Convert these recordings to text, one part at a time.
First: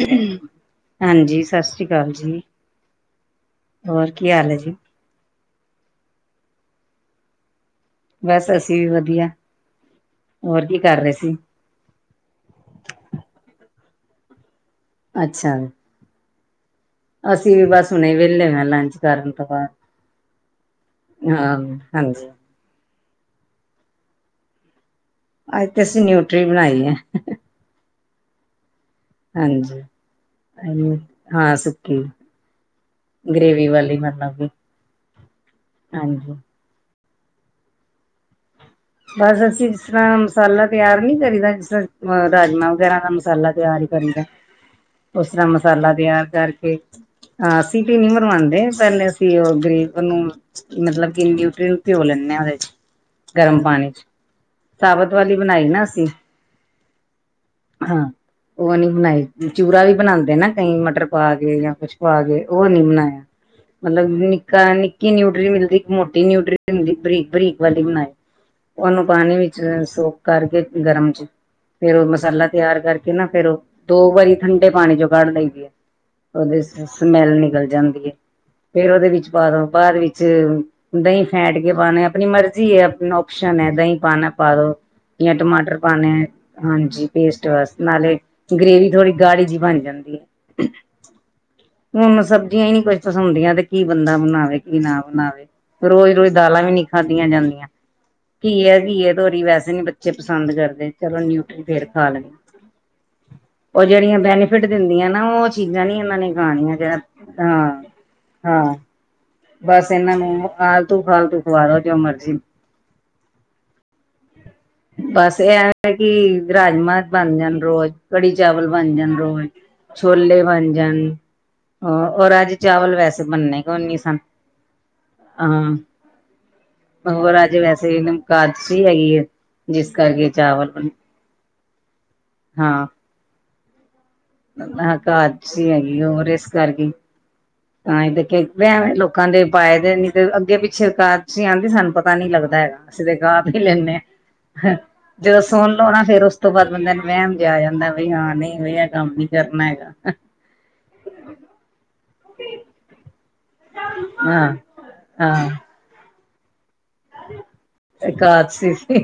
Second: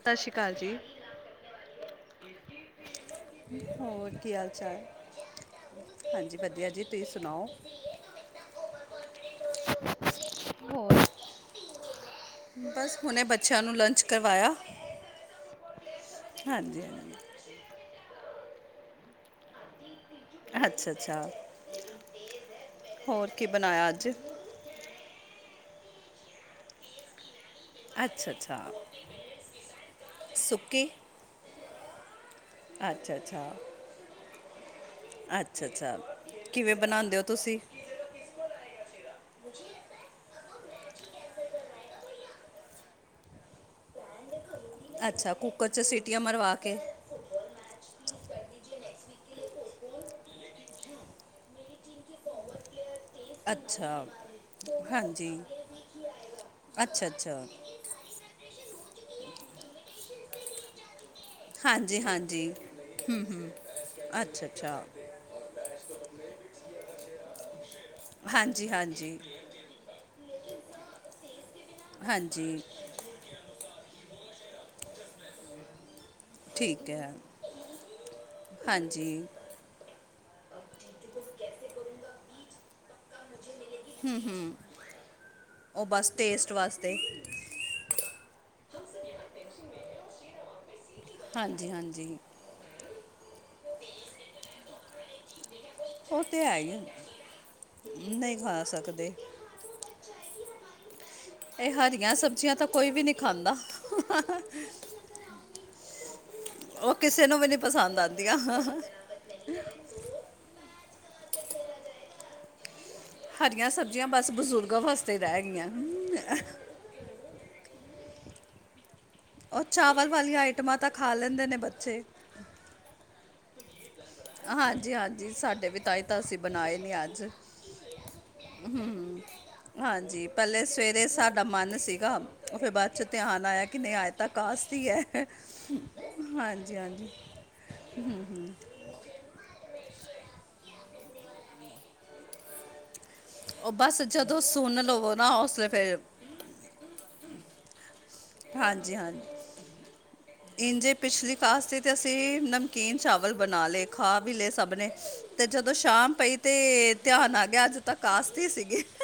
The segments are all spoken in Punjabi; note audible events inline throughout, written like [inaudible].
ਸਤਿ ਸ਼੍ਰੀ ਅਹਮ ਅਕਾਲ ਜੀ। ਹਾਂਜੀ, ਸਤਿ ਸ੍ਰੀ ਅਕਾਲ ਜੀ। ਹੋਰ ਕੀ ਹਾਲ ਹੈ ਜੀ ਹਾਲ-ਚਾਲ ਹਾਂਜੀ, ਵਧੀਆ ਜੀ ਤੁਸੀਂ ਸੁਣਾਓ? ਬਸ ਅਸੀਂ ਵੀ ਵਧੀਆ ਹੋਰ ਕੀ ਕਰ ਰਹੇ ਸੀ? ਬਸ ਹੁਣੇੇ ਬੱਚਿਆਂ ਨੂੰ ਲੰਚ ਕਰਵਾਇਆ। ਅੱਛਾ। ਹਾਂਜੀ- ਹਾਂਜੀ। ਅਸੀਂ ਵੀ ਬਸ ਹੁਣੇ ਵਿਹਲੇ ਹੋਏ ਹਾਂ ਲੰਚ ਕਰਨ ਤੋਂ ਬਾਅਦ। ਅੱਛਾ ਅੱਛਾ ਹਾਂ-ਹਾਂਜੀ। ਹੋਰ ਕੀ ਬਣਾਇਆ ਅੱਜ। ਅੱਜ ਤੇ ਅਸੀਂ ਨਿਊਟਰੀ ਬਣਾਈ ਹੈ। ਅੱਛਾ-ਅੱਛਾ। ਹਾਂਜੀ ਹਾਂ ਸੁੱਕੀ। ਅੱਛਾ-ਅੱਛਾ, ਗ੍ਰੇਵੀ ਵਾਲੀ ਮਤਲਬ ਕਿ ਅੱਛਾ-ਅੱਛਾ, ਹਾਂਜੀ ਕਿਵੇਂ ਬਣਾਉਦੇ ਹੋ? ਤੁਸੀਂ। ਬਸ ਅਸੀਂ ਜਿਸ ਤਰ੍ਹਾਂ ਮਸਾਲਾ ਤਿਆਰ ਨਹੀਂ ਕਰੀਦਾ ਜਿਸ ਤਰ ਅ ਰਾਜਮਾਂ ਵਗੈਰਾ ਦਾ ਮਸਾਲਾ ਤਿਆਰ। ਕਰ ਉਸ ਅੱਛਾ ਤਰ੍ਹਾਂ ਕੁੱਕਰ 'ਚ ਮਸਾਲਾ ਸੀਟੀਆਂ ਤਿਆਰ ਮਰਵਾ ਕਰਕੇ ਕੇ ਹਾਂਸੀ। ਸੀਟੀ ਨਹੀਂ ਮਰਵਾਉਂਦੇ ਪਹਿਲੇ ਅਸੀਂ ਉਹ ਗਰੀਬ ਨੂੰ ਮਤਲਬ ਕਿ ਨਿਊਟਰੀ ਪਿਓ ਲੈਂਦੇ ਹਾਂ ਵਿਚ ਗਰਮ। ਪਾਣੀ ਚ ਅੱਛਾ, ਸਾਬਤ ਹਾਂਜੀ, ਵਾਲੀ ਬਣਾਈ ਨਾ ਅਸੀਂ ਅੱਛਾ-ਅੱਛਾ। ਹਾਂ ਉਹ ਨੀ ਬਣਾਈ ਚੂਰਾ ਵੀ ਬਣਾਉਂਦੇ ਨਾ ਕਈ ਮਟਰ ਪਾ ਕੇ ਜਾਂ ਕੁਛ ਹਾਂਜੀ ਪਾ ਹਾਂਜੀ ਕੇ ਉਹ ਨੀ ਬਣਾਇਆ ਮਤਲਬ ਅੱਛਾ ਨਿੱਕਾ ਅੱਛਾ ਨਿੱਕੀ ਨਿਊਟਰੀ ਮਿਲਦੀ। ਮੋਟੀ ਨਿਊਟਰੀ ਦੀ ਬਰੀਕ-ਬਰੀਕ ਵਾਲੀ ਬਣਾਏ ਹਾਂਜੀ ਉਹਨੂੰ ਹਾਂਜੀ ਪਾਣੀ ਵਿੱਚ। ਸੋਕ ਕਰਕੇ ਗਰਮ ਚ ਫੇਰ ਉਹ ਮਸਾਲਾ ਹਾਂਜੀ ਤਿਆਰ ਕਰਕੇ ਨਾ ਫੇਰ ਦੋ ਵਾਰੀ ਠੰਡੇ ਪਾਣੀ ਜੋਗਾੜ ਦੇ ਦੀਏ। ਉਹਦੇ ਠੀਕ ਹੈ ਸਮੈਲ ਨਿਕਲ ਜਾਂਦੀ ਹੈ। ਫੇਰ ਹਾਂਜੀ ਉਹਦੇ ਵਿੱਚ ਬਾਦੋਂ ਬਾਅਦ ਵੀ। ਚ ਦਹੀਂ ਫੈਟ ਕੇ ਪਾਉਣਾ ਆਪਣੀ ਮਰਜ਼ੀ ਹੈ। ਆਪਣਾ ਓਪਸ਼ਨ ਹੈ। ਦਹੀਂ ਪਾਉਣਾ ਪਾ ਲੋ। ਜਾਂ ਟਮਾਟਰ ਉਹ ਬਸ ਪਾਉਣੇ ਆ ਟੇਸਟ ਵਾਸਤੇ ਹਾਂਜੀ ਪੇਸਟ ਵਾਸਤੇ ਨਾਲੇ। ਗਰੇਵੀ ਥੋੜ੍ਹੀ ਗਾੜੀ ਜਿਹੀ ਬਣ ਜਾਂਦੀ ਹੈ। ਹਾਂਜੀ ਹਾਂਜੀ ਹੁਣ ਸਬਜ਼ੀਆਂ ਹੀ ਨੀ ਕੁਛ। ਪਸੰਦੀਆਂ ਤੇ ਕੀ ਬੰਦਾ ਬਣਾਵੇ ਕੀ ਨਾ ਬਣਾਵੇ। ਉਹ ਰੋਜ਼-ਰੋਜ਼ ਤੇ ਹੈ ਦਾਲਾਂ ਹੀ ਵੀ ਨਹੀਂ ਹੈ। ਖਾਦੀਆਂ ਜਾਂਦੀਆਂ ਨਹੀਂ ਖਾ ਸਕਦੇ ਘੀਏ-ਘੀਏ ਤੋਰੀ ਵੈਸੇ ਨੀ ਬੱਚੇ। ਪਸੰਦ ਕਰਦੇ। ਚਲੋ ਨਿਊਟਰੀ ਇਹ ਫੇਰ ਖਾ ਹਰੀਆਂ ਲੈਣੀ ਸਬਜ਼ੀਆਂ ਤਾਂ ਕੋਈ ਵੀ ਨਹੀਂ ਖਾਂਦਾ ਉਹ ਜਿਹੜੀਆਂ ਬੈਨੀਫਿਟ ਦਿੰਦੀਆਂ ਨਾ ਉਹ ਚੀਜ਼ਾਂ ਨੀ। ਇਹਨਾਂ ਨੇ ਖਣੀਆ ਉਹ ਕਿਸੇ ਨੂੰ ਵੀ ਨਹੀਂ ਪਸੰਦ ਆਉਂਦੀਆਂ ਹਾਂ-ਹਾਂ ਬਸ ਇਹਨਾਂ ਨੂੰ ਆਲਤੂ ਫਾਲਤੂ ਖਵਾ ਲੋ ਜੋ ਮਰਜ਼ੀ। ਹਰੀਆਂ ਸਬਜ਼ੀਆਂ ਬਸ ਬਜ਼ੁਰਗਾਂ ਵਾਸਤੇ ਬਸ ਰਹਿ ਇਹ ਗਈਆਂ। ਹੈ ਕਿ ਰਾਜਮਾਂ ਬਣ ਜਾਣ ਰੋਜ਼ ਕੜੀ ਚਾਵਲ ਬਣ ਜਾਂਦੇ। ਉਹ ਚਾਵਲ ਵਾਲੀਆਂ ਛੋਲੇ ਬਣ ਆਈਟਮਾਂ ਤਾਂ ਜਾਣ ਖਾ ਲੈਂਦੇ ਨੇ ਬੱਚੇ ਔਰ ਅੱਜ ਚਾਵਲ ਵੈਸੇ ਬਣਨੇ। ਨੀ ਸਨ। ਹਾਂਜੀ-ਹਾਂਜੀ ਸਾਡੇ ਹਾਂ ਵੀ ਤਾਂਹੀ ਤਾਂ ਅਸੀਂ ਬਣਾਏ ਨੀ ਅੱਜ ਹੋਰ ਵੈਸੇ ਕਾਦਸੀ ਹੈਗੀ ਹਮ। ਹੈ ਜਿਸ ਹਾਂਜੀ ਕਰਕੇ ਪਹਿਲੇ ਚਾਵਲ ਬਣ ਸਵੇਰੇ ਸਾਡਾ ਮਨ ਸੀਗਾ ਉਹ ਫਿਰ ਹਾਂ ਬਾਅਦ ਚ ਧਿਆਨ ਆਇਆ ਕਿ ਨਹੀਂ ਅੱਜ। ਏਕਾਦਸ਼ੀ ਹੈ। ਕਾਦਸੀ ਹਾਂਜੀ-ਹਾਂਜੀ ਹਾਂ ਇਹ ਤੇ ਵਹਿਮ ਲੋਕ। ਲੋਕਾਂ ਦੇ ਪਾਏ ਦੇ ਨੀ ਤੇ ਅੱਗੇ ਪਿੱਛੇ ਏਕਾਦਸ਼ੀ ਆਉਂਦੀ ਸਾਨੂੰ ਪਤਾ ਨੀ ਲੱਗਦਾ ਹੈਗਾ। ਦੇ ਗਾ ਵੀ ਉਹ ਲੈਂਦੇ ਬਸ ਜਦੋਂ ਹਾਂ। ਸੁਣ ਲਵੋ ਨਾ ਜਦੋਂ ਉਸ ਲਈ ਸੁਣ ਲਓ ਫਿਰ ਨਾ ਫੇਰ ਉਸ ਤੋਂ ਬਾਅਦ ਬੰਦਾ ਨੂੰ ਵਹਿਮ ਆ ਜਾਂਦਾ। ਬਈ ਹਾਂ ਨਹੀਂ ਬਈ ਇਹ ਕੰਮ ਹਾਂਜੀ-ਹਾਂਜੀ ਨੀ ਕਰਨਾ ਹੈਗਾ। ਇੰਝੇ ਪਿਛਲੀ ਇਕਾਦਸ਼ੀ ਤੇ ਅਸੀਂ। ਨਮਕੀਨ ਚਾਵਲ ਬਣਾ ਲਏ ਖਾ ਵੀ ਲਏ ਹਾਂ ਸਭ ਨੇ। ਤੇ ਜਦੋਂ ਸ਼ਾਮ ਪਈ ਤੇ ਧਿਆਨ ਆ ਗਿਆ ਅੱਜ ਤਾਂ ਦੇ ਕਾਸਤੀ ਘਰ ਸੀ ਸੀਗੀ ਸੀ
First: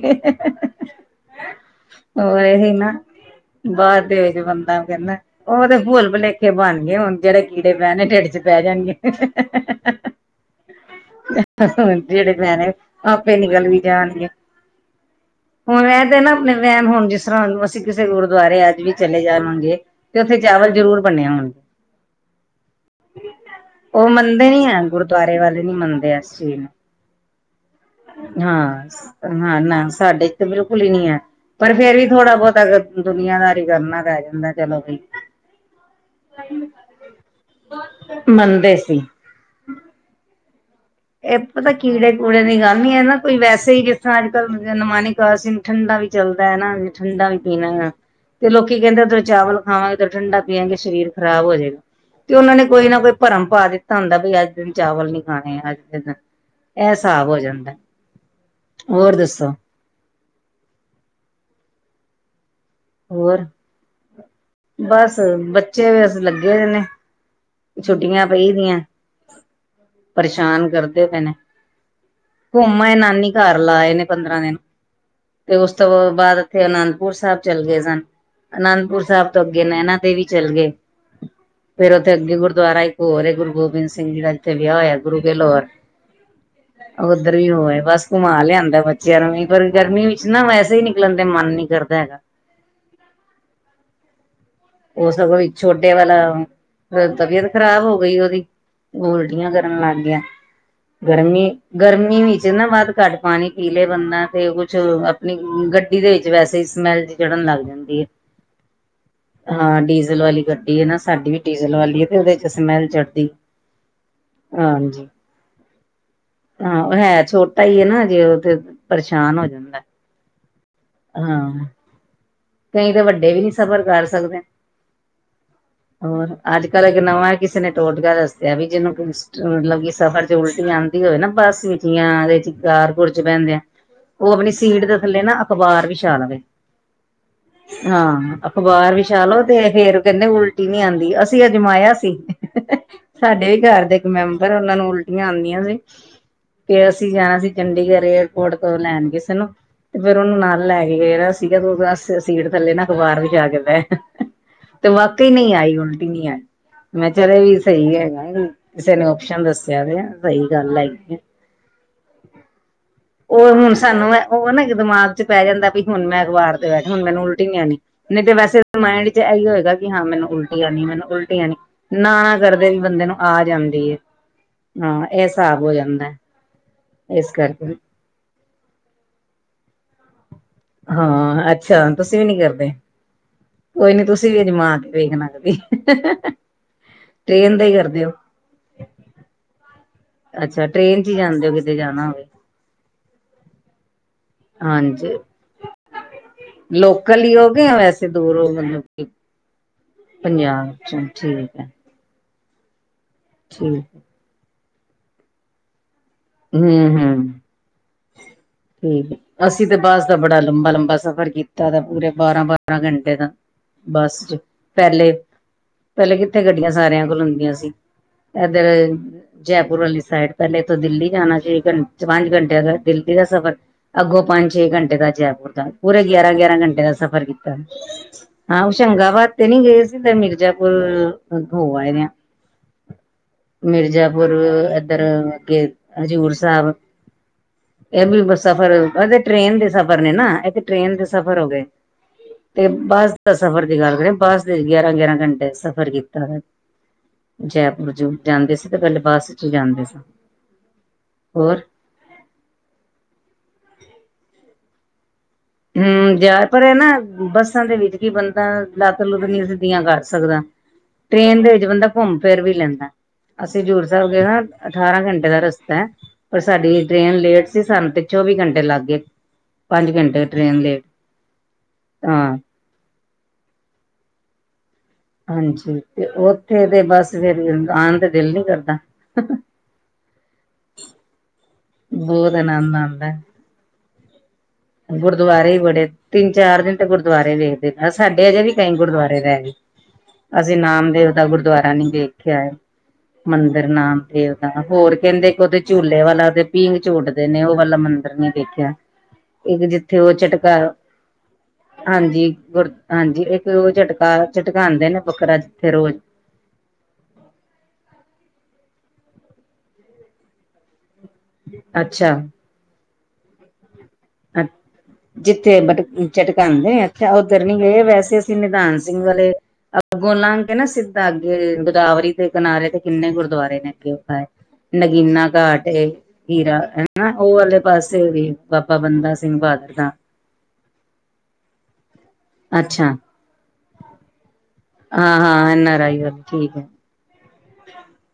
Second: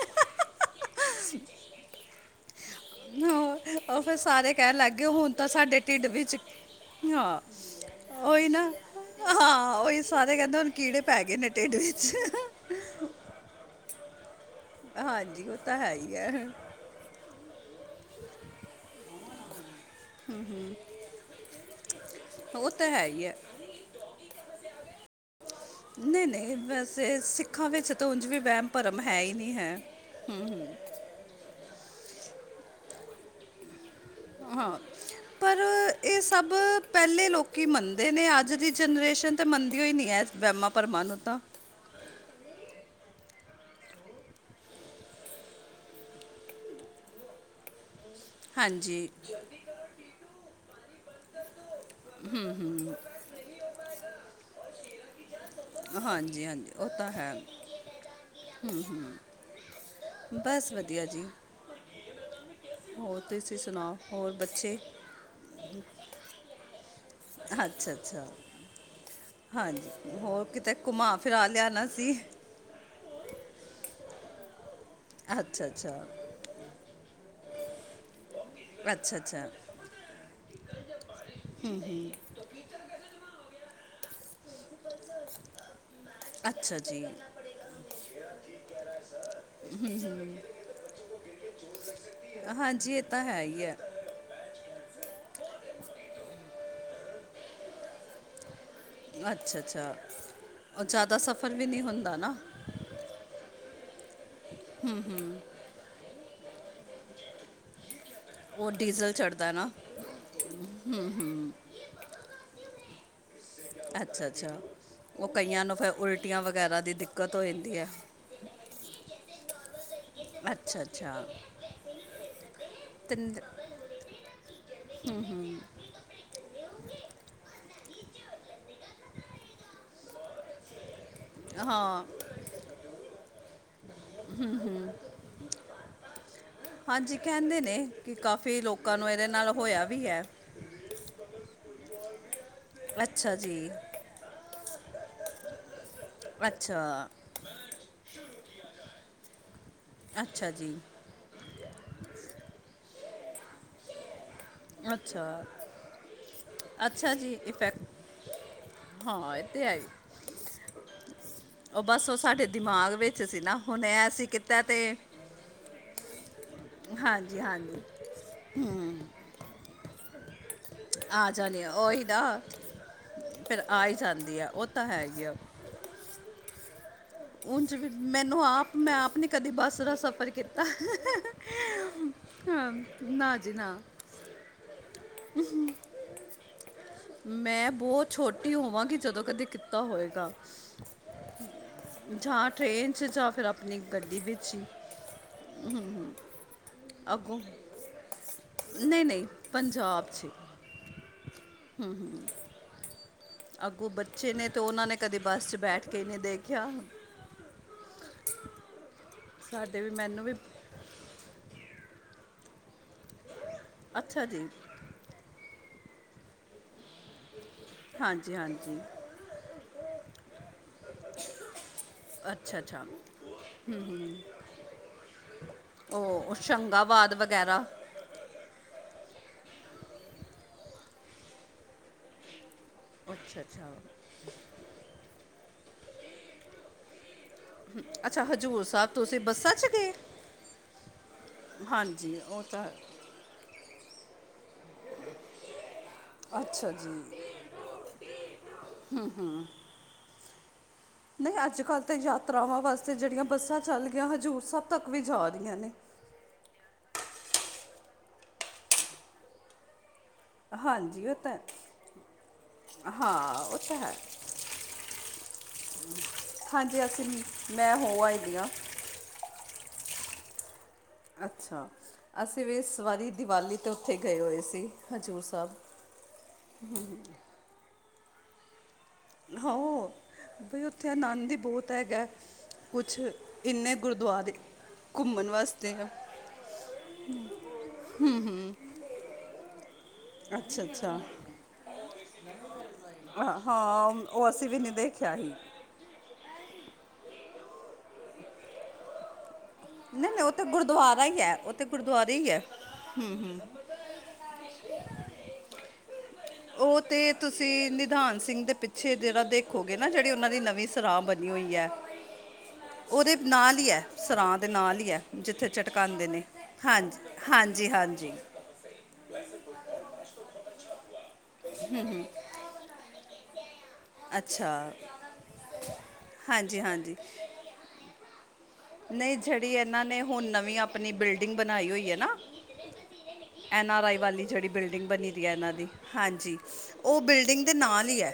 ਹੋਰ ਇਹੀ ਨਾ। ਹਾਂ। ਬਾਹਰ ਉਹ ਫਿਰ ਦੇ ਹੋ ਚ ਸਾਰੇ ਕਹਿਣ ਬੰਦਾ ਲੱਗ ਗਏ ਕਹਿੰਦਾ। ਹੁਣ ਤਾਂ ਉਹ ਤੇ ਸਾਡੇ ਢਿੱਡ ਭੁੱਲ ਵਿੱਚ ਭੁਲੇਖੇ ਬਣ ਗਏ ਹੁਣ ਹਾਂ ਜਿਹੜੇ ਕੀੜੇ ਪੈਣੇ ਢਿੱਡ ਚ ਉਹੀ ਪੈ। ਨਾ ਜਾਣਗੇ ਹਾਂ ਉਹੀ ਸਾਰੇ ਕਹਿੰਦੇ ਹੁਣ ਕੀੜੇ ਪੈ ਗਏ ਨੇ ਢਿੱਡ ਹੁ ਵਿੱਚ ਜਿਹੜੇ ਪਾਣੇ। ਆਪੇ ਐਨੀ ਗੱਲ ਵੀ ਜਾਣਗੇ ਆ। ਹਾਂਜੀ ਉਹ ਤਾਂ ਹੁਣ ਹੈ ਮੈਂ ਹੀ ਤੇ ਨਾ ਹੈ ਆਪਣੇ ਵਹਿਮ ਹੁਣ ਜਿਸ ਤਰ੍ਹਾਂ ਅਸੀਂ ਕਿਸੇ ਗੁਰਦੁਆਰੇ ਅੱਜ ਵੀ। ਚਲੇ ਜਾਵਾਂਗੇ। ਤੇ ਉੱਥੇ ਚਾਵਲ ਜ਼ਰੂਰ ਬੰਨਿਆ ਹੋਣਗੇ। ਉਹ ਤਾਂ, ਹੈ-ਹੈ। ਉਹ ਮੰਨਦੇ ਨੀ ਆ ਗੁਰਦੁਆਰੇ ਵਾਲੇ ਨੀ ਮੰਨਦੇ ਨਹੀਂ ਇਸ ਨਹੀਂ ਚੀਜ਼ ਨੂੰ। ਵੈਸੇ ਸਿੱਖਾਂ ਵਿੱਚ ਤਾਂ ਉਂਝ ਵੀ ਵਹਿਮ ਭਰਮ ਹੈ ਹੀ ਨਹੀਂ ਹਾਂ-ਹਾਂ ਹੈ ਨਾ ਸਾਡੇ ਤਾਂ ਬਿਲਕੁਲ ਹੀ ਨਹੀਂ ਹੈ। ਪਰ ਫੇਰ ਵੀ ਥੋੜਾ-ਬਹੁਤਾ ਅਗਰ ਦੁਨੀਆਂਦਾਰੀ ਕਰਨਾ। ਪੈ ਜਾਂਦਾ ਹਾਂ, ਚਲੋ ਬਈ ਪਰ ਇਹ ਸਭ ਪਹਿਲੇ ਲੋਕੀ ਮੰਨਦੇ ਨੇ। ਅੱਜ ਦੀ ਮੰਨਦੇ ਸੀ। ਜਨਰੇਸ਼ਨ। ਤੇ ਮੰਨਦੀ ਹੋ ਹੀ ਨੀ, ਹੈ ਵਹਿਮਾਂ। ਭਰਮਾਂ ਨੂੰ ਤਾਂ ਇਹ ਪਤਾ ਕੀੜੇ-ਕੂੜੇ ਨੀ ਗੱਲ ਨਹੀਂ ਹੈ ਨਾ। ਕੋਈ ਵੈਸੇ ਹੀ ਜਿਸ ਤਰ੍ਹਾਂ ਅੱਜ-ਕੱਲ੍ਹ ਨਮਾਨੀਕਾਸਤੀ ਨੂੰ ਠੰਡਾ ਵੀ ਚੱਲਦਾ ਹੈ ਨਾ ਠੰਡਾ ਵੀ ਪੀਣਾ ਆ। ਤੇ ਲੋਕੀ ਹਾਂਜੀ ਕਹਿੰਦੇ, ਚਾਵਲ ਖਵਾਂਗੇ ਤੇ ਠੰਡਾ ਪੀਵਾਂਗੇ ਸ਼ਰੀਰ ਖ਼ਰਾਬ ਹੋ ਜਾਏਗਾ। ਤੇ ਉਹਨਾਂ ਨੇ ਕੋਈ ਨਾ ਕੋਈ ਭਰਮ ਪਾ ਦਿੱਤਾ ਹੁੰਦਾ ਬਈ ਅੱਜ ਦਿਨ ਚਾਵਲ ਨੀ ਖਾਣੇ ਅੱਜ। ਹਾਂਜੀ ਹਾਂਜੀ ਇਹ ਉਹ ਤਾਂ ਹਿਸਾਬ ਹੈ ਹੋ ਜਾਂਦਾ ਹੋਰ ਦੱਸੋ? ਬਸ ਵਧੀਆ ਜੀ। ਹੋਰ, ਤੁਸੀਂ ਸੁਣਾਓ ਹੋਰ ਬੱਚੇ ਬਸ ਬੱਚੇ ਵੀ ਅਸੀ ਲੱਗੇ ਹੋਏ ਨੇ। ਅੱਛਾ ਅੱਛਾ ਛੁੱਟੀਆਂ ਪਈ ਦੀਆਂ। ਹਾਂਜੀ ਹੋਰ ਪਰੇਸ਼ਾਨ ਕਿਤੇ ਕਰਦੇ ਪਏ ਨੇ ਘੁਮਾ-ਫਿਰਾ ਲਿਆਣਾ ਸੀ। ਘੁੰਮ ਆਏ ਨਾਨੀ ਘਰ ਲਾ ਆਏ ਨੇ ਪੰਦਰਾਂ ਦਿਨ, ਤੇ ਅੱਛਾ ਉਸ ਅੱਛਾ ਤੋਂ ਬਾਅਦ ਇੱਥੇ ਅਨੰਦਪੁਰ ਸਾਹਿਬ ਚਲੇ ਗਏ ਸਨ। ਅਨੰਦਪੁਰ ਅੱਛਾ ਸਾਹਿਬ ਤੋਂ ਅੱਛਾ ਅੱਗੇ ਨੈਣਾ ਦੇਵੀ ਚੱਲ ਗਏ। ਫੇਰ ਉੱਥੇ ਅੱਗੇ ਗੁਰਦੁਆਰਾ ਇੱਕ ਹੋਰ ਗੁਰੂ ਗੋਬਿੰਦ ਸਿੰਘ। ਉੱਥੇ ਵਿਆਹ ਹੋਇਆ ਗੁਰੂ ਬੇਲੋਰ। ਅੱਛਾ-ਅੱਛਾ। ਉੱਧਰ ਵੀ ਹੋਏ ਬਸ, ਘੁੰਮਾ ਲਿਆਦਾ ਬੱਚਿਆਂ ਨੂੰ ਵੀ ਪਰ ਗਰਮੀ ਵਿੱਚ ਨਾ ਵੈਸੇ ਹੀ ਨਿਕਲਣ ਦੇ ਮਨ ਨੀ ਕਰਦਾ ਹੈ। ਹਾਂਜੀ ਇਹ ਤਾਂ ਹੈ ਹੀ ਹੈ। ਉਹ ਸਗੋਂ ਵੀ ਛੋਟੇ, ਵਾਲਾ ਤਬੀਅਤ ਖ਼ਰਾਬ ਹੋ ਗਈ ਉਹਦੀ। ਉਲਟੀਆਂ ਅੱਛਾ ਕਰਨ ਅੱਛਾ ਲੱਗ ਗਿਆ ਉਹ ਜ਼ਿਆਦਾ ਸਫ਼ਰ ਵੀ ਨਹੀਂ ਹੁੰਦਾ ਗਰਮੀ-ਗਰਮੀ ਵਿੱਚ ਨਾ ਵੱਧ-ਘੱਟ ਪਾਣੀ ਪੀਲੇ ਬੰਦਾ ਤੇ ਕੁਛ ਆਪਣੀ ਗੱਡੀ ਦੇ ਵਿੱਚ ਵੈਸੇ ਹੀ ਸਮੈਲ ਚ ਚੜ੍ਹਨ ਲੱਗ ਜਾਂਦੀ ਹੈ। ਉਹ ਡੀਜ਼ਲ ਚੜਦਾ ਨਾ ਹਾਂ ਡੀਜ਼ਲ ਵਾਲੀ ਗੱਡੀ ਹੈ ਨਾ ਸਾਡੀ ਵੀ ਡੀਜ਼ਲ ਵਾਲੀ ਹੈ ਤੇ ਉਹਦੇ ਚ ਸਮੈਲ ਚੜਦੀ ਅੱਛਾ-ਅੱਛਾ, ਹਾਂਜੀ ਉਹ ਕਈਆਂ ਨੂੰ ਫਿਰ ਉਲਟੀਆਂ ਵਗੈਰਾ ਹਾਂ ਉਹ ਦੀ ਹੈ ਦਿੱਕਤ ਹੋ ਛੋਟਾ ਜਾਂਦੀ ਹੀ ਹੈ। ਨਾ ਜੇ ਉਹ ਪਰੇਸ਼ਾਨ ਹੋ ਜਾਂਦਾ ਅੱਛਾ-ਅੱਛਾ। ਹਾਂ ਕਈ ਤਾਂ ਵੱਡੇ ਵੀ ਨੀ ਸਬਰ ਕਰ ਸਕਦੇ ਹੋਰ ਅੱਜ-ਕੱਲ੍ਹ ਨਵਾਂ ਕਿਸੇ ਨੇ ਟੋਟਕਾ ਦਸਿਆ ਵੀ ਜਿਹਨੂੰ ਮਤਲਬ ਕਿ ਸਫ਼ਰ ਚ ਉਲਟੀ [inaudible] ਹਾਂ ਉਹ ਆਪਣੀ ਸੀਟ ਦੇ ਥੱਲੇ ਨਾ ਅਖ਼ਬਾਰ ਵਿਛਾ ਲਵੇ। ਹਾਂਜੀ ਕਹਿੰਦੇ ਨੇ ਕਿ ਕਾਫ਼ੀ ਲੋਕਾਂ ਨੂੰ ਇਹਦੇ ਚਲੋ ਨਾਲ ਤੇ ਹੋਇਆ ਫੇਰ ਵੀ ਹੈ ਕਹਿੰਦੇ ਉਲਟੀ ਨੀ ਆਉਂਦੀ ਅਸੀਂ ਅਜਮਾਇਆ ਸੀ। ਅੱਛਾ ਸਾਡੇ ਵੀ ਜੀ ਘਰ ਦੇ ਇੱਕ ਮੈਂਬਰ ਉਹਨਾ ਨੂੰ ਉਲਟੀਆਂ ਆਉਂਦੀਆਂ ਨੇ। ਅੱਛਾ ਕਿ ਅਸੀਂ ਜਾਣਾ ਸੀ ਚੰਡੀਗੜ੍ਹ ਏਅਰਪੋਰਟ ਤੋਂ ਲੈਣ ਕਿਸੇ ਨੂੰ ਤੇ ਫੇਰ ਉਹਨੂੰ ਅੱਛਾ ਨਾਲ ਜੀ ਲੈ ਕੇ ਗਏ ਸੀਗਾ ਤੂੰ ਸੀਟ ਥੱਲੇ ਨਾ ਅਖ਼ਬਾਰ ਵਿਛਾਕੇ ਬੈ ਤੇ ਅੱਛਾ ਵਾਕਈ ਨਹੀਂ ਆਈ ਉਲਟੀ ਨਹੀਂ ਆਈ ਮੈਂ ਅੱਛਾ ਕਿਹਾ ਜੀ ਚੱਲ ਇਹ ਵੀ ਸਹੀ ਇਫੈਕਟ ਹੈਗਾ ਕਿਸੇ ਨੇ ਹਾਂ ਆਪਓਸ਼ਨ ਇਹ ਹੈ ਦੱਸਿਆ ਹੀ। ਤੇ ਸਹੀ ਗੱਲ ਹੈਗੀ ਆ ਉਹ ਬਸ ਉਹ ਸਾਡੇ ਦਿਮਾਗ ਵਿੱਚ ਸੀ ਉਹ ਨਾ ਹੁਣ ਇਹ ਸਾਨੂੰ ਅਸੀਂ ਉਹ ਕੀਤਾ ਨਾ ਤੇ ਦਿਮਾਗ ਚ ਪੈ ਜਾਂਦਾ ਵੀ ਹੁਣ ਮੈਂ ਅਖਬਾਰ ਤੇ ਬੈਠ ਹੁਣ ਮੈਨੂੰ ਹਾਂਜੀ ਉਲਟਟੀ ਨਹੀਂ ਨੇ ਹਾਂਜੀ ਨਹੀਂ ਤੇ ਵੈਸੇ ਮਾਇੰਡ ਚ ਇਹੀ ਹੋਏਗਾ ਵੀ ਹਾਂ ਮੈਨੂੰ ਉਲਟ ਮੈਨੂੰ ਆ ਉਲਟੀਆਂ ਜਾਣੀ ਆ, ਉਹੀ ਨਾ-ਨਾ ਨਾ ਕਰਦੇ ਵੀ ਬੰਦੇ ਨੂੰ ਆ ਫਿਰ ਜਾਂਦੀ ਹੀ ਹੈ ਜਾਂਦੀ ਆ ਉਹ ਤਾਂ ਹੈ ਹਾਂ ਇਹ ਸਾਬ। ਹੋ ਜਾਂਦਾ। ਉਝ ਕਰਕੇ ਵੀ ਮੈਨੂੰ ਆਪ ਮੈਂ ਆਪ ਨੇ ਕਦੀ ਬੱਸ ਦਾ ਸਫ਼ਰ ਕੀਤਾ ਹਾਂ ਅੱਛਾ ਤੁਸੀਂ ਵੀ ਨੀ ਕਰਦੇ। ਹਾਂ ਨਾ ਜੀ ਨਾ ਕੋਈ ਨੀ ਤੁਸੀਂ ਵੀ ਅਜਮਾ ਕੇ ਵੇਖਨਾ ਕਦੀ ਟ੍ਰੇਨ ਦਾ ਮੈਂ ਹੀ ਕਰਦੇ ਬਹੁਤ ਹੋ ਛੋਟੀ ਹੋਵਾਂਗੀ ਜਦੋਂ ਕਦੇ ਮੈਂ ਕੀਤਾ ਹੋਵੇ ਅੱਛਾ ਟ੍ਰੇਨ ਚ ਹੀ ਜਾਂਦੇ ਹੋ ਕਿਤੇ ਜਾਣਾ ਹੋਵੇ। ਜਾਂ ਟ੍ਰੇਨ ਚ ਜਾਂ ਫਿਰ ਆਪਣੀ ਗੱਡੀ ਵਿੱਚ। ਹਾਂਜੀ ਹਮ-ਹਮ। ਲੋਕਲ ਹੀ ਹੋਗੇ ਜਾਂ ਵੈਸੇ ਦੂਰ ਹੋ ਨਹੀਂ ਮਤਲਬ, ਨਹੀਂ ਪੰਜਾਬ ਚ। ਹਮ ਹਮ ਠੀਕ ਅੱਗੋਂ ਬੱਚੇ ਨੇ ਤੇ ਉਹਨਾਂ ਨੇ ਕਦੇ ਬੱਸ ਚ ਬੈਠ ਕੇ ਹੀ ਨਹੀਂ ਦੇਖਿਆ ਹਮ ਹਮ ਠੀਕ ਹੈ। ਅਸੀਂ ਤਾਂ ਸਾਡੇ ਵੀ ਬਸ ਦਾ ਮੈਨੂੰ ਵੀ ਬੜਾ ਲੰਬਾ ਲੰਬਾ ਸਫ਼ਰ ਕੀਤਾ ਦਾ ਪੂਰੇ ਬਾਰਾਂ ਬਾਰਾਂ ਘੰਟੇ ਦਾ ਬੱਸ ਅੱਛਾ ਚ ਜੀ ਪਹਿਲੇ ਪਹਿਲੇ ਕਿੱਥੇ ਗੱਡੀਆਂ ਸਾਰਿਆਂ ਕੋਲ ਹੁੰਦੀਆਂ ਸੀ ਹਾਂਜੀ ਇੱਧਰ ਹਾਂਜੀ ਜੈਪੁਰ ਵਾਲੀ ਸਾਈਡ ਪਹਿਲੇ ਇਥੋਂ ਦਿੱਲੀ ਜਾਣਾ ਚਾਹੀਦਾ ਪੰਜ ਅੱਛਾ ਘੰਟਿਆਂ ਦਾ ਅੱਛਾ ਦਿੱਲੀ ਦਾ ਸਫ਼ਰ ਅੱਗੋਂ ਪੰਜ ਛੇ ਘੰਟੇ ਦਾ ਜੈਪੁਰ ਦਾ ਪੂਰੇ ਉਹ ਗਿਆਰਾਂ ਗਿਆਰਾਂ ਘੰਟੇ ਦਾ ਹੋਸ਼ੰਗਾਬਾਦ ਸਫ਼ਰ ਕੀਤਾ ਵਗੈਰਾ ਹਾਂ ਚੰਗਾਵਾਦ ਤੇ ਨਹੀਂ ਗਏ ਸੀ ਤਾਂ ਮਿਰਜ਼ਾਪੁਰ ਹੋ ਆਏ ਨੇ ਅੱਛਾ ਅੱਛਾ ਮਿਰਜ਼ਾਪੁਰ ਏਧਰ ਅੱਗੇ ਹਜ਼ੂਰ ਸਾਹਿਬ ਇਹ ਅੱਛਾ ਵੀ ਹਜੂਰ ਸਾਹਿਬ ਸਫ਼ਰ ਤੇ ਤੁਸੀਂ ਬੱਸਾਂ ਟ੍ਰੇਨ 'ਚ ਦੇ ਗਏ ਸਫ਼ਰ ਨੇ ਨਾ ਇਹ ਤੇ ਟੇਨ ਦੇ ਸਫ਼ਰ ਹੋ ਗਏ ਹਾਂਜੀ ਉਹ ਤੇ ਤਾਂ ਬੱਸ ਦਾ ਸਫ਼ਰ ਦੀ ਗੱਲ ਕਰੇ ਬੱਸ ਦੇ ਗਿਆਰਾਂ ਗਿਆਰਾਂ ਘੰਟੇ ਸਫ਼ਰ ਕੀਤਾ ਹੈ। ਅੱਛਾ ਜੀ ਜੈਪੁਰ ਚ ਜਾਂਦੇ ਸੀ ਤੇ ਪਹਿਲੇ ਬਸ ਚ ਜਾਂਦੇ ਸੀ। ਨਹੀਂ ਅੱਜ ਕੱਲ੍ਹ ਤੇ ਯਾਤਰਾਵਾਂ ਵਾਸਤੇ ਜਿਹੜੀਆਂ ਬੱਸਾਂ ਚੱਲ ਗਈਆਂ ਹਜ਼ੂਰ ਸਾਹਿਬ ਤੱਕ ਵੀ ਜਾ ਰਹੀਆਂ ਨੇ ਹਮ ਜਾਂ ਫੇਰ ਹੈ ਨਾ ਬੱਸਾਂ ਦੇ ਵਿੱਚ ਕੀ ਬੰਦਾ ਲੱਤ ਲੁੱਤ ਨ ਸਿੱਧੀਆਂ ਕਰ ਸਕਦਾ ਹਾਂਜੀ ਉਹ ਤਾਂ ਟ੍ਰੇਨ ਦੇ ਵਿੱਚ ਹੈ। ਬੰਦਾ ਘੁੰਮ ਫਿਰ ਵੀ ਲੈਂਦਾ ਹਾਂ ਉਹ ਅਸੀਂ ਤਾਂ ਹਜ਼ੂਰ ਹੈ ਸਾਹਿਬ ਗਏ ਨਾ ਅਠਾਰਾਂ ਘੰਟੇ ਦਾ ਰਸਤਾ ਹੈ ਪਰ ਸਾਡੀ ਹਾਂਜੀ ਅਸੀਂ ਟ੍ਰੇਨ ਲੇਟ ਸੀ ਮੈਂ ਸਾਨੂੰ ਤੇ ਹੋ ਆਈ ਦੀ ਚੌਵੀ ਹਾਂ ਘੰਟੇ ਲੱਗ ਗਏ। ਪੰਜ ਘੰਟੇ ਟ੍ਰੇਨ ਦੇ ਅੱਛਾ, ਅਸੀਂ ਵੀ ਇਸ ਵਾਰੀ ਦੀਵਾਲੀ ਤੋਂ ਉੱਥੇ ਗਏ ਹੋਏ ਸੀ। ਹਜੂਰ ਸਾਹਿਬ ਹਾਂਜੀ, ਤੇ ਉੱਥੇ ਤੇ ਬਸ ਫਿਰ ਆਣ ਦਾ ਦਿਲ ਨੀ ਕਰਦਾ। ਹਾਂ, ਬਈ ਉੱਥੇ ਆਨੰਦ ਹੀ ਬਹੁਤ ਹੈਗਾ ਬਹੁਤ ਆਨੰਦ ਕੁਛ ਆਂਦਾ। ਇ ਗੁਰਦੁਆਰੇ। ਘੁੰਮਣ ਗੁਰਦੁਆਰੇ ਹੀ ਵਾਸਤੇ ਬੜੇ ਤਿੰਨ ਚਾਰ ਦਿਨ ਤੇ ਗੁਰਦੁਆਰੇ ਵੇਖਦੇ ਸਾਡੇ ਅਜੇ ਵੀ ਕਈ ਗੁਰਦੁਆਰੇ ਰਹਿ ਗਏ। ਅਸੀਂ ਅੱਛਾ ਅੱਛਾ ਨਾਮਦੇਵ ਦਾ ਗੁਰਦੁਆਰਾ ਨਹੀਂ ਦੇਖ ਕੇ ਆਏ। ਹਾਂ, ਮੰਦਿਰ ਹਾਂ ਨਾਮ ਉਹ ਦੇਵ ਅਸੀਂ ਵੀ ਦਾ ਨਹੀਂ ਹੋਰ ਦੇਖਿਆ ਕਹਿੰਦੇ ਹੀ ਉਹਦੇ ਝੂਲੇ ਵਾਲਾ ਦੇ ਪੀਂਘ ਝੂਟਦੇ ਨੇ ਉਹ ਵਾਲਾ ਮੰਦਿਰ ਨੀ ਦੇਖਿਆ। ਇੱਕ ਜਿੱਥੇ ਉਹ ਨਹੀਂ ਨਹੀਂ ਤੇ ਝਟਕਾ ਗੁਰਦੁਆਰਾ ਹੀ ਹੈ ਉਹ ਤੇ ਗੁਰਦੁਆਰਾ ਹਾਂਜੀ ਹੀ ਹੈ ਗੁਰ ਹਾਂਜੀ ਇੱਕ ਉਹ ਝਟਕਾ। ਝਟਕਾਂਦੇ ਨੇ ਬੱਕਰਾ ਜਿੱਥੇ ਰੋਜ਼ ਉਹ ਤੇ ਤੁਸੀਂ ਨਿਧਾਨ ਸਿੰਘ ਦੇ ਪਿੱ ਛੇ ਜਿਹੜਾ ਦੇਖੋਗੇ ਨਾ, ਜਿਹੜੀ ਉਹਨਾਂ ਦੀ ਨਵੀਂ ਸਰਾਹ ਬਣੀ ਹੋਈ ਐ। ਅੱਛਾ ਉਹਦੇ ਨਾਲ ਈ ਐ ਸਰਾਂ ਅੱ ਦੇ ਨਾਲ ਈ ਐ। ਜਿੱਥੇ ਬਟ ਚਟਕਾਂਦੇ ਉੱਧਰ ਨੀ ਹਾਂਜੀ ਗਏ ਹਾਂਜੀ ਵੈਸੇ ਅਸੀਂ ਨਿਧਾਨ ਸਿੰਘ ਵਾਲੇ ਅੱਗੋਂ ਲੰਘ ਕੇ ਨਾ ਸਿੱਧਾ ਅੱਗੇ ਗੋਦਾਵਰੀ ਤੇ ਕਿਨਾਰੇ ਤੇ ਕਿੰਨੇ ਗੁਰਦੁਆਰੇ ਨੇ। [unintelligible] ਅੱਛਾ ਨਗੀਨਾ ਘਾਟ ਐ ਹੀਰਾ ਹਾਂਜੀ ਹਾਂਜੀ ਹਨਾ ਉਹ ਵਾਲੇ ਪਾਸੇ ਹੋਗੀ। ਨਹੀਂ ਜਿਹੜੀ ਇਹਨਾਂ ਨੇ ਹੁਣ ਨਵੀਂ ਆਪਣੀ ਬਿਲਡਿੰਗ ਬਣਾਈ ਹੋਈ ਐ ਨਾ। ਅੱਛਾ। ਐਨਾ ਰਾਈ ਵਾਲੀ ਜਿਹੜੀ ਬਿਲਡਿੰਗ ਬਣੀ ਹਾਂ ਦੀ ਐ ਹਾਂ ਇਹਨਾਂ ਐਨ ਦੀ ਆਰ ਆਈ ਵਾਲੀ ਹਾਂਜੀ ਠੀਕ ਹੈ ਉਹ ਬਿਲਡਿੰਗ ਦੇ ਨਾਲ ਈ ਐ।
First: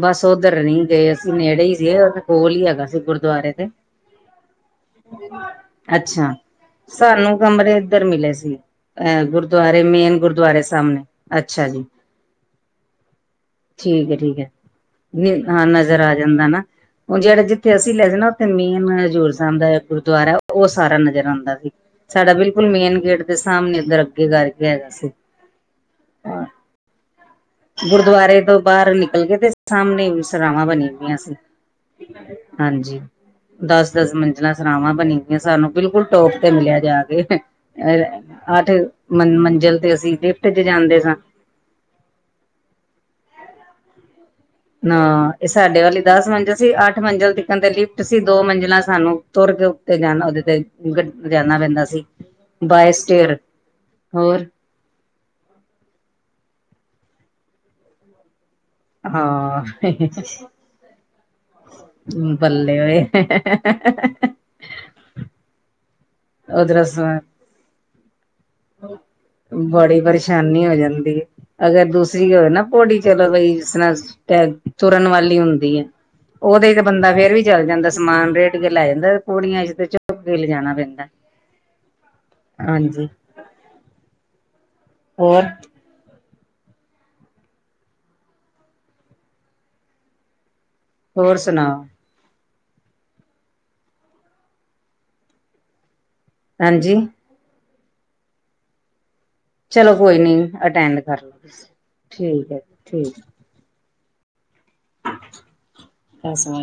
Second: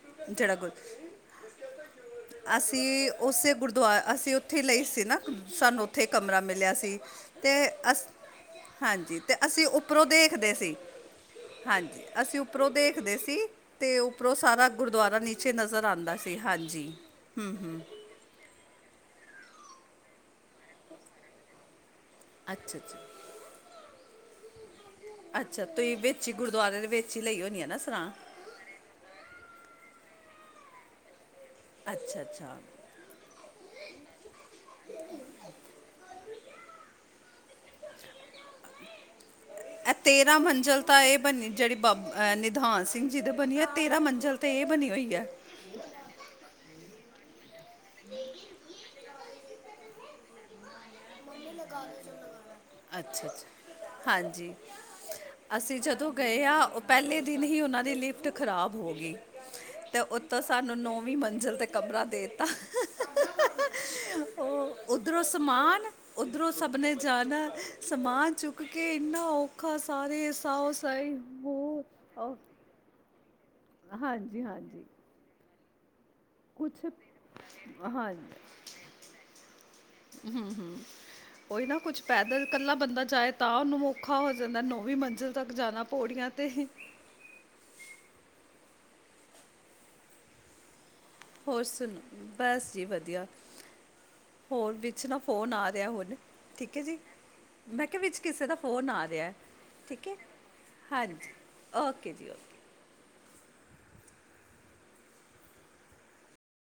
ਬਸ ਓਧਰ ਨਹੀਂ ਗਏ ਅਸੀਂ ਨੇੜੇ ਹੀ ਸੀ ਉਹ ਕੋਲ ਈ ਹੈਗਾ ਸੀ ਅਸੀਂ ਗੁਰਦੁਆਰੇ ਉਸੇ ਦੇ। ਗੁਰਦੁਆਰਾ ਅਸੀਂ ਉੱਥੇ ਲਈ ਸੀ ਨਾ ਸਾਨੂੰ ਉੱਥੇ ਅੱਛਾ ਕਮਰਾ ਮਿਲਿਆ ਸੀ ਸਾਨੂੰ ਤੇ ਕਮਰੇ ਇੱਧਰ ਮਿਲੇ ਸੀ ਅਸੀਂ ਹਾਂਜੀ ਅ ਅਤੇ ਅਸੀਂ ਗੁਰਦੁਆਰੇ ਉੱਪਰੋਂ ਮੇਨ ਦੇਖਦੇ ਗੁਰਦੁਆਰੇ ਸੀ ਸਾਹਮਣੇ ਅੱਛਾ ਜੀ ਹਾਂਜੀ ਅਸੀਂ ਉੱਪਰੋਂ ਦੇਖਦੇ ਸੀ। ਤੇ ਠੀਕ ਹੈ ਉਪਰੋਂ ਠੀਕ ਹੈ ਸਾਰਾ ਗੁਰਦੁਆਰਾ ਨੀਚੇ ਹਾਂ ਨਜ਼ਰ ਆਂਦਾ ਆ ਸੀ ਜਾਂਦਾ ਨਾ ਹਾਂਜੀ। ਹੁਣ ਜਿਹੜਾ ਹੂੰ ਜਿੱਥੇ ਅਸੀਂ ਲੈ ਜਾਣਾ ਉੱਥੇ ਮੇਨ ਜ਼ ਦਾ ਗੁਰਦੁਆਰਾ ਉਹ ਸਾਰਾ ਨਜ਼ਰ ਆਂਦਾ ਸੀ ਸਾਡਾ ਬਿਲਕੁਲ ਅੱਛਾ ਮੇਨ ਅੱਛਾ ਗੇਟ ਦੇ ਸਾਹਮਣੇ ਏਦਰ। ਅੱਗੇ ਕਰਕੇ ਹੈਗਾ ਸੀ ਅੱਛਾ, ਤੁਸੀਂ ਵਿੱਚ ਹੀ ਗੁਰਦੁਆਰੇ ਦੇ ਵਿੱਚ ਹੀ ਲਈ ਹੋਣੀ ਹੈ ਨਾ ਸਰਾਂ ਗੁਰਦੁਆਰੇ ਤੋਂ ਬਾਹਰ ਨਿਕਲ ਕੇ ਤੇ ਸਾਹਮਣੇ ਸਰਾਵਾਂ ਬਣੀ ਹੋਈਆਂ ਸੀ। ਅੱਛਾ ਅੱਛਾ ਹਾਂਜੀ, ਦਸ ਦਸ ਮੰਜਣਾਂ ਸਰਾਵਾਂ ਬਣੀ ਦੀਆਂ ਸਾਨੂੰ ਬਿਲਕੁਲ ਟੋਪ ਤੇ ਮਿਲਿਆ ਜਾ ਕੇ। ਅ ਅੱਠ ਮੰ ਮੰਜ਼ਿਲ ਤੇ ਇਹ ਅਸੀਂ ਲਿਫਟ ਚ ਮੰਜ਼ਲ ਜਾਂਦੇ ਤਾਂ ਸਾਂ। ਇਹ ਬਣੀ ਜਿਹੜੀ ਬਾਬ- ਅਹ ਨਿਧਾਨ ਸਿੰਘ ਜੀ ਦਾ ਬਣੇ ਆ ਤੇਰਾ ਮੰਜ਼ਿਲ। ਨਾ ਇਹ ਸਾਡੇ ਵਾਲੀ ਦਸ ਮੰਜ਼ਿਲ ਸੀ। ਅੱਠ ਮੰਜ਼ਿਲ ਦੀ ਕਣ ਤੇ ਲਿਫਟ ਸੀ ਦੋ ਮੰਜ਼ਿਲਾਂ ਸਾਨੂੰ ਤੁਰ ਕੇ ਉੱਤੇ ਜਾਣਾ ਉਹਦੇ ਤੇ ਗੱ ਜਾਣਾ ਪੈਂਦਾ ਸੀ ਬਾਏ ਅੱਛਾ ਸਟੇਅਰ ਅੱਛਾ ਹੋਰ ਹਾਂਜੀ ਅਸੀਂ ਜਦੋਂ ਗਏ ਆ, ਉਹ ਪਹਿਲੇ ਦਿਨ ਹੀ ਉਹਨਾਂ ਦੀ ਲਿਫਟ ਖ਼ਰਾਬ ਹੋ ਗਈ ਹਾਂ ਅਤੇ ਉੱਤੋਂ ਸਾਨੂੰ ਨੌਵੀਂ ਮੰਜ਼ਿਲ 'ਤੇ ਕਮਰਾ ਦੇਤਾ। ਹਨ। ਉਹ ਓਧਰੋਂ ਸਮਾਨ ਉਧਰੋਂ ਸਭ ਨੇ ਜਾਣਾ ਸਮਾਨ ਚੁੱਕ ਕੇ ਇੰਨਾ ਔਖਾ ਬੜੀ ਸਾਰੇ ਪਰੇਸ਼ਾਨੀ ਸਾਓ ਹੋ ਸਾਈ ਜਾਂਦੀ ਐ ਹੋ ਅਗਰ ਦੂਸਰੀ ਔ- ਹੋਵੇ ਨਾ ਪੌੜੀ ਚਲੋ। ਈ ਜਿਸ ਹਾਂਜੀ ਤਰ੍ਹਾਂ ਹਾਂਜੀ ਤੁਰਨ ਵਾਲੀ ਹੁੰਦੀ ਐ। ਉਹਦੇ ਤੇ ਕੁਛ ਬੰਦਾ ਫੇਰ ਵੀ ਚੱਲ ਜਾਂਦਾ ਸਮਾਨ ਰੇੜ ਹਾਂਜੀ ਕੇ ਲੈ ਜਾਂਦਾ ਪੋੜੀਆਂ ਚ ਤੇ ਝੁੱਕ ਕੇ ਹੂੰ ਲਿਜਾਣਾ ਹੂੰ ਪੈਂਦਾ ਉਹੀ ਨਾ ਕੁੱਝ ਪੈਦਲ ਇਕੱਲਾ ਬੰਦਾ ਹਾਂਜੀ ਜਾਏ। ਤਾਂ ਉਹਨੂੰ ਔਖਾ ਹੋ ਜਾਂਦਾ ਨੌਵੀਂ ਮੰਜ਼ਿਲ ਹੋਰ ਤੱਕ ਜਾਣਾ ਪੌੜੀਆਂ! ਤੇ। ਹੋਰ ਸੁਣਾ। ਬਸ ਜੀ, ਵਧੀਆ ਹੋਰ ਵਿੱਚ ਨਾ ਫੋਨ ਆ ਰਿਹਾ ਹੁਣ। ਠੀਕ ਐ ਜੀ, ਹਾਂਜੀ ਮੈਂ ਕਿਹਾ ਵਿਚ ਕਿਸੇ ਦਾ ਫੋਨ ਆ ਰਿਹਾ। ਚਲੋ ਠੀਕ ਹੈ ਕੋਈ ਨੀ ਅਟੈਂਡ ਹਾਂਜੀ ਕਰਲੋ ਓਕੇ ਜੀ ਓਕੇ ਠੀਕ ਐ ਠੀਕ! ਅ ਸਮਾਲ।